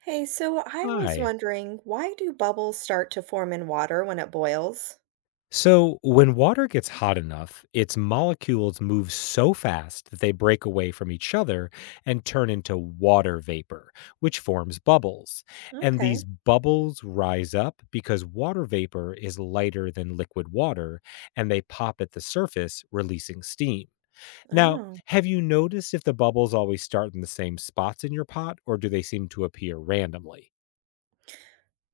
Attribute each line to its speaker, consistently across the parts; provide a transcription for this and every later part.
Speaker 1: Hey, so I was
Speaker 2: Hi.
Speaker 1: wondering, why do bubbles start to form in water when it boils?
Speaker 2: So, when water gets hot enough, its molecules move so fast that they break away from each other and turn into water vapor, which forms bubbles. And these
Speaker 1: Okay.
Speaker 2: bubbles rise up because water vapor is lighter than liquid water and they pop at the surface, releasing steam. Now,
Speaker 1: Oh.
Speaker 2: have you noticed if the bubbles always start in the same spots in your pot or do they seem to appear randomly?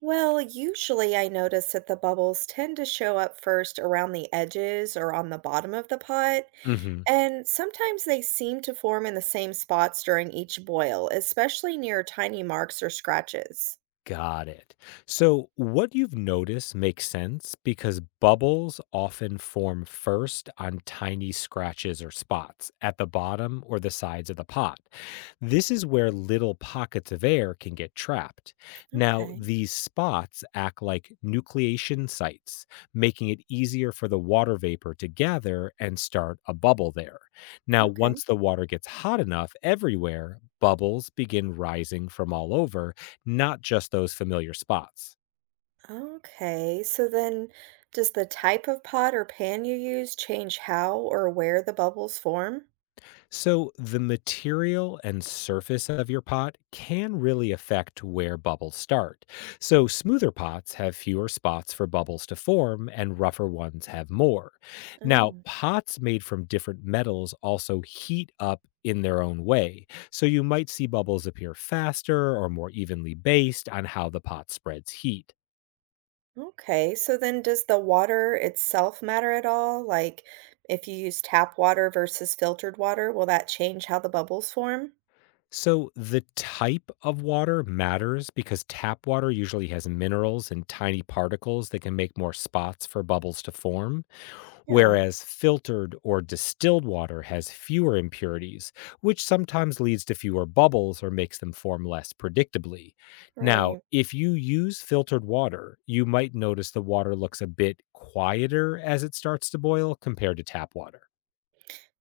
Speaker 1: Well, usually I notice that the bubbles tend to show up first around the edges or on the bottom of the pot,
Speaker 2: Hmm.
Speaker 1: and sometimes they seem to form in the same spots during each boil, especially near tiny marks or scratches.
Speaker 2: Got it. So, what you've noticed makes sense because bubbles often form first on tiny scratches or spots at the bottom or the sides of the pot. This is where little pockets of air can get trapped. Now,
Speaker 1: Okay.
Speaker 2: these spots act like nucleation sites, making it easier for the water vapor to gather and start a bubble there. Now,
Speaker 1: Okay.
Speaker 2: once the water gets hot enough everywhere, bubbles begin rising from all over, not just those familiar spots.
Speaker 1: Okay. So then, does the type of pot or pan you use change how or where the bubbles form?
Speaker 2: So, the material and surface of your pot can really affect where bubbles start. So, smoother pots have fewer spots for bubbles to form, and rougher ones have more. Now,
Speaker 1: Oh.
Speaker 2: pots made from different metals also heat up in their own way. So, you might see bubbles appear faster or more evenly based on how the pot spreads heat.
Speaker 1: Okay, so then does the water itself matter at all? Like if you use tap water versus filtered water, will that change how the bubbles form?
Speaker 2: So the type of water matters because tap water usually has minerals and tiny particles that can make more spots for bubbles to form,
Speaker 1: Yeah,
Speaker 2: whereas filtered or distilled water has fewer impurities, which sometimes leads to fewer bubbles or makes them form less predictably. Now,
Speaker 1: right.
Speaker 2: if you use filtered water, you might notice the water looks a bit quieter as it starts to boil compared to tap water.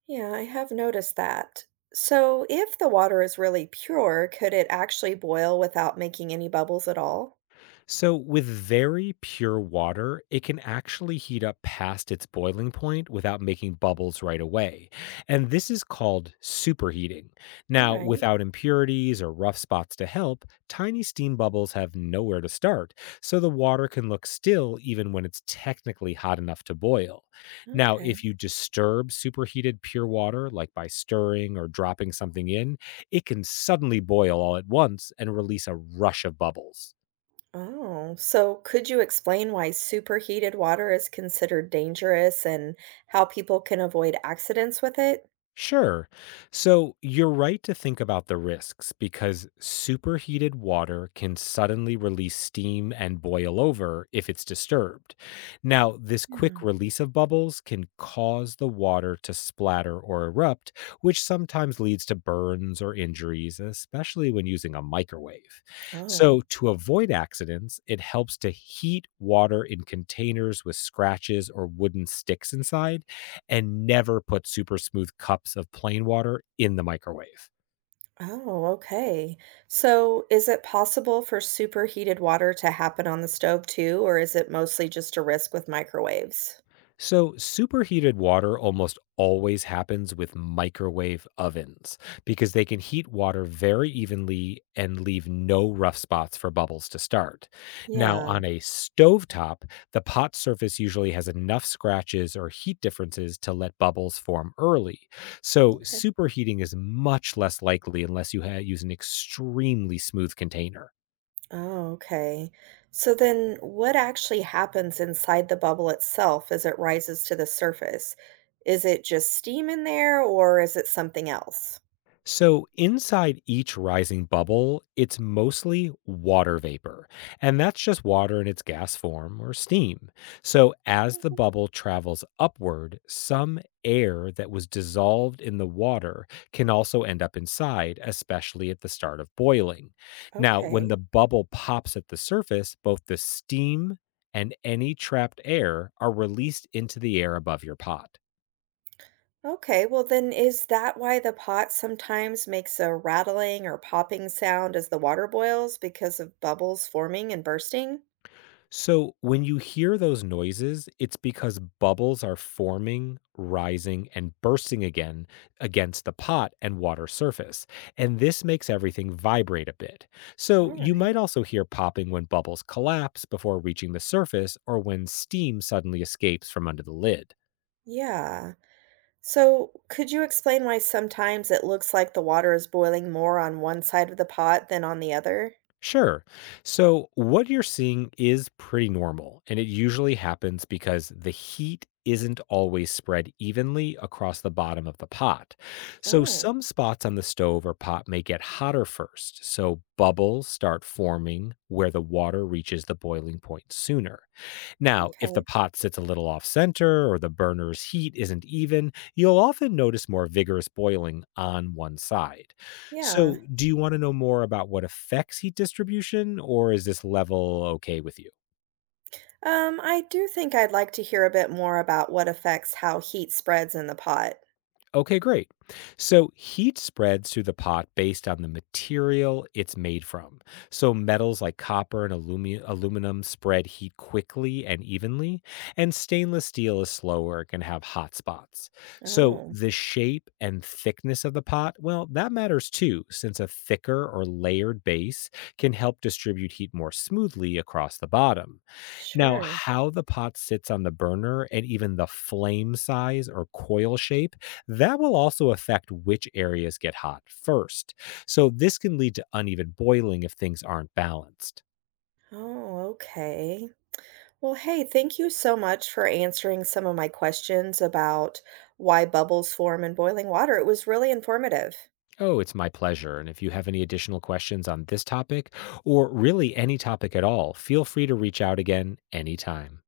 Speaker 1: Yeah, I have noticed that. So if the water is really pure, could it actually boil without making any bubbles at all?
Speaker 2: So, with very pure water, it can actually heat up past its boiling point without making bubbles right away. And this is called superheating.
Speaker 1: All
Speaker 2: Now,
Speaker 1: right,
Speaker 2: without impurities or rough spots to help, tiny steam bubbles have nowhere to start, so the water can look still even when it's technically hot enough to boil. Now,
Speaker 1: okay.
Speaker 2: if you disturb superheated pure water, like by stirring or dropping something in, it can suddenly boil all at once and release a rush of bubbles.
Speaker 1: Oh, so could you explain why superheated water is considered dangerous and how people can avoid accidents with it?
Speaker 2: Sure. So you're right to think about the risks because superheated water can suddenly release steam and boil over if it's disturbed. Now, this
Speaker 1: Yeah.
Speaker 2: quick release of bubbles can cause the water to splatter or erupt, which sometimes leads to burns or injuries, especially when using a microwave.
Speaker 1: Oh.
Speaker 2: So, to avoid accidents, it helps to heat water in containers with scratches or wooden sticks inside and never put super smooth cups of plain water in the microwave.
Speaker 1: Oh, okay. So is it possible for superheated water to happen on the stove too, or is it mostly just a risk with microwaves?
Speaker 2: So, superheated water almost always happens with microwave ovens because they can heat water very evenly and leave no rough spots for bubbles to start. Now,
Speaker 1: Yeah.
Speaker 2: on a stovetop, the pot surface usually has enough scratches or heat differences to let bubbles form early. So,
Speaker 1: Okay.
Speaker 2: superheating is much less likely unless you use an extremely smooth container.
Speaker 1: Oh, okay. So then what actually happens inside the bubble itself as it rises to the surface? Is it just steam in there or is it something else?
Speaker 2: So, inside each rising bubble, it's mostly water vapor, and that's just water in its gas form or steam. So, as the bubble travels upward, some air that was dissolved in the water can also end up inside, especially at the start of boiling. Now, when
Speaker 1: Okay.
Speaker 2: the bubble pops at the surface, both the steam and any trapped air are released into the air above your pot.
Speaker 1: Okay. Well, then is that why the pot sometimes makes a rattling or popping sound as the water boils because of bubbles forming and bursting?
Speaker 2: So, when you hear those noises, it's because bubbles are forming, rising, and bursting again against the pot and water surface. And this makes everything vibrate a bit.
Speaker 1: All
Speaker 2: So, you might
Speaker 1: right.
Speaker 2: also hear popping when bubbles collapse before reaching the surface or when steam suddenly escapes from under the lid.
Speaker 1: Yeah. So, could you explain why sometimes it looks like the water is boiling more on one side of the pot than on the other?
Speaker 2: Sure. So, what you're seeing is pretty normal, and it usually happens because the heat isn't always spread evenly across the bottom of the pot. So,
Speaker 1: Oh,
Speaker 2: some spots on the stove or pot may get hotter first, so bubbles start forming where the water reaches the boiling point sooner. Now, if the
Speaker 1: okay.
Speaker 2: pot sits a little off center or the burner's heat isn't even, you'll often notice more vigorous boiling on one side.
Speaker 1: Yeah.
Speaker 2: So, do you want to know more about what affects heat distribution, or is this level okay with you?
Speaker 1: I do think I'd like to hear a bit more about what affects how heat spreads in the pot.
Speaker 2: Okay, great. So heat spreads through the pot based on the material it's made from. So metals like copper and aluminum spread heat quickly and evenly, and stainless steel is slower and can have hot spots. So
Speaker 1: Oh,
Speaker 2: the shape and thickness of the pot, well, that matters too, since a thicker or layered base can help distribute heat more smoothly across the bottom. Now,
Speaker 1: sure.
Speaker 2: how the pot sits on the burner and even the flame size or coil shape, that will also affect which areas get hot first. So, this can lead to uneven boiling if things aren't balanced.
Speaker 1: Oh, okay. Well, hey, thank you so much for answering some of my questions about why bubbles form in boiling water. It was really informative.
Speaker 2: Oh, it's my pleasure. And if you have any additional questions on this topic, or really any topic at all, feel free to reach out again anytime.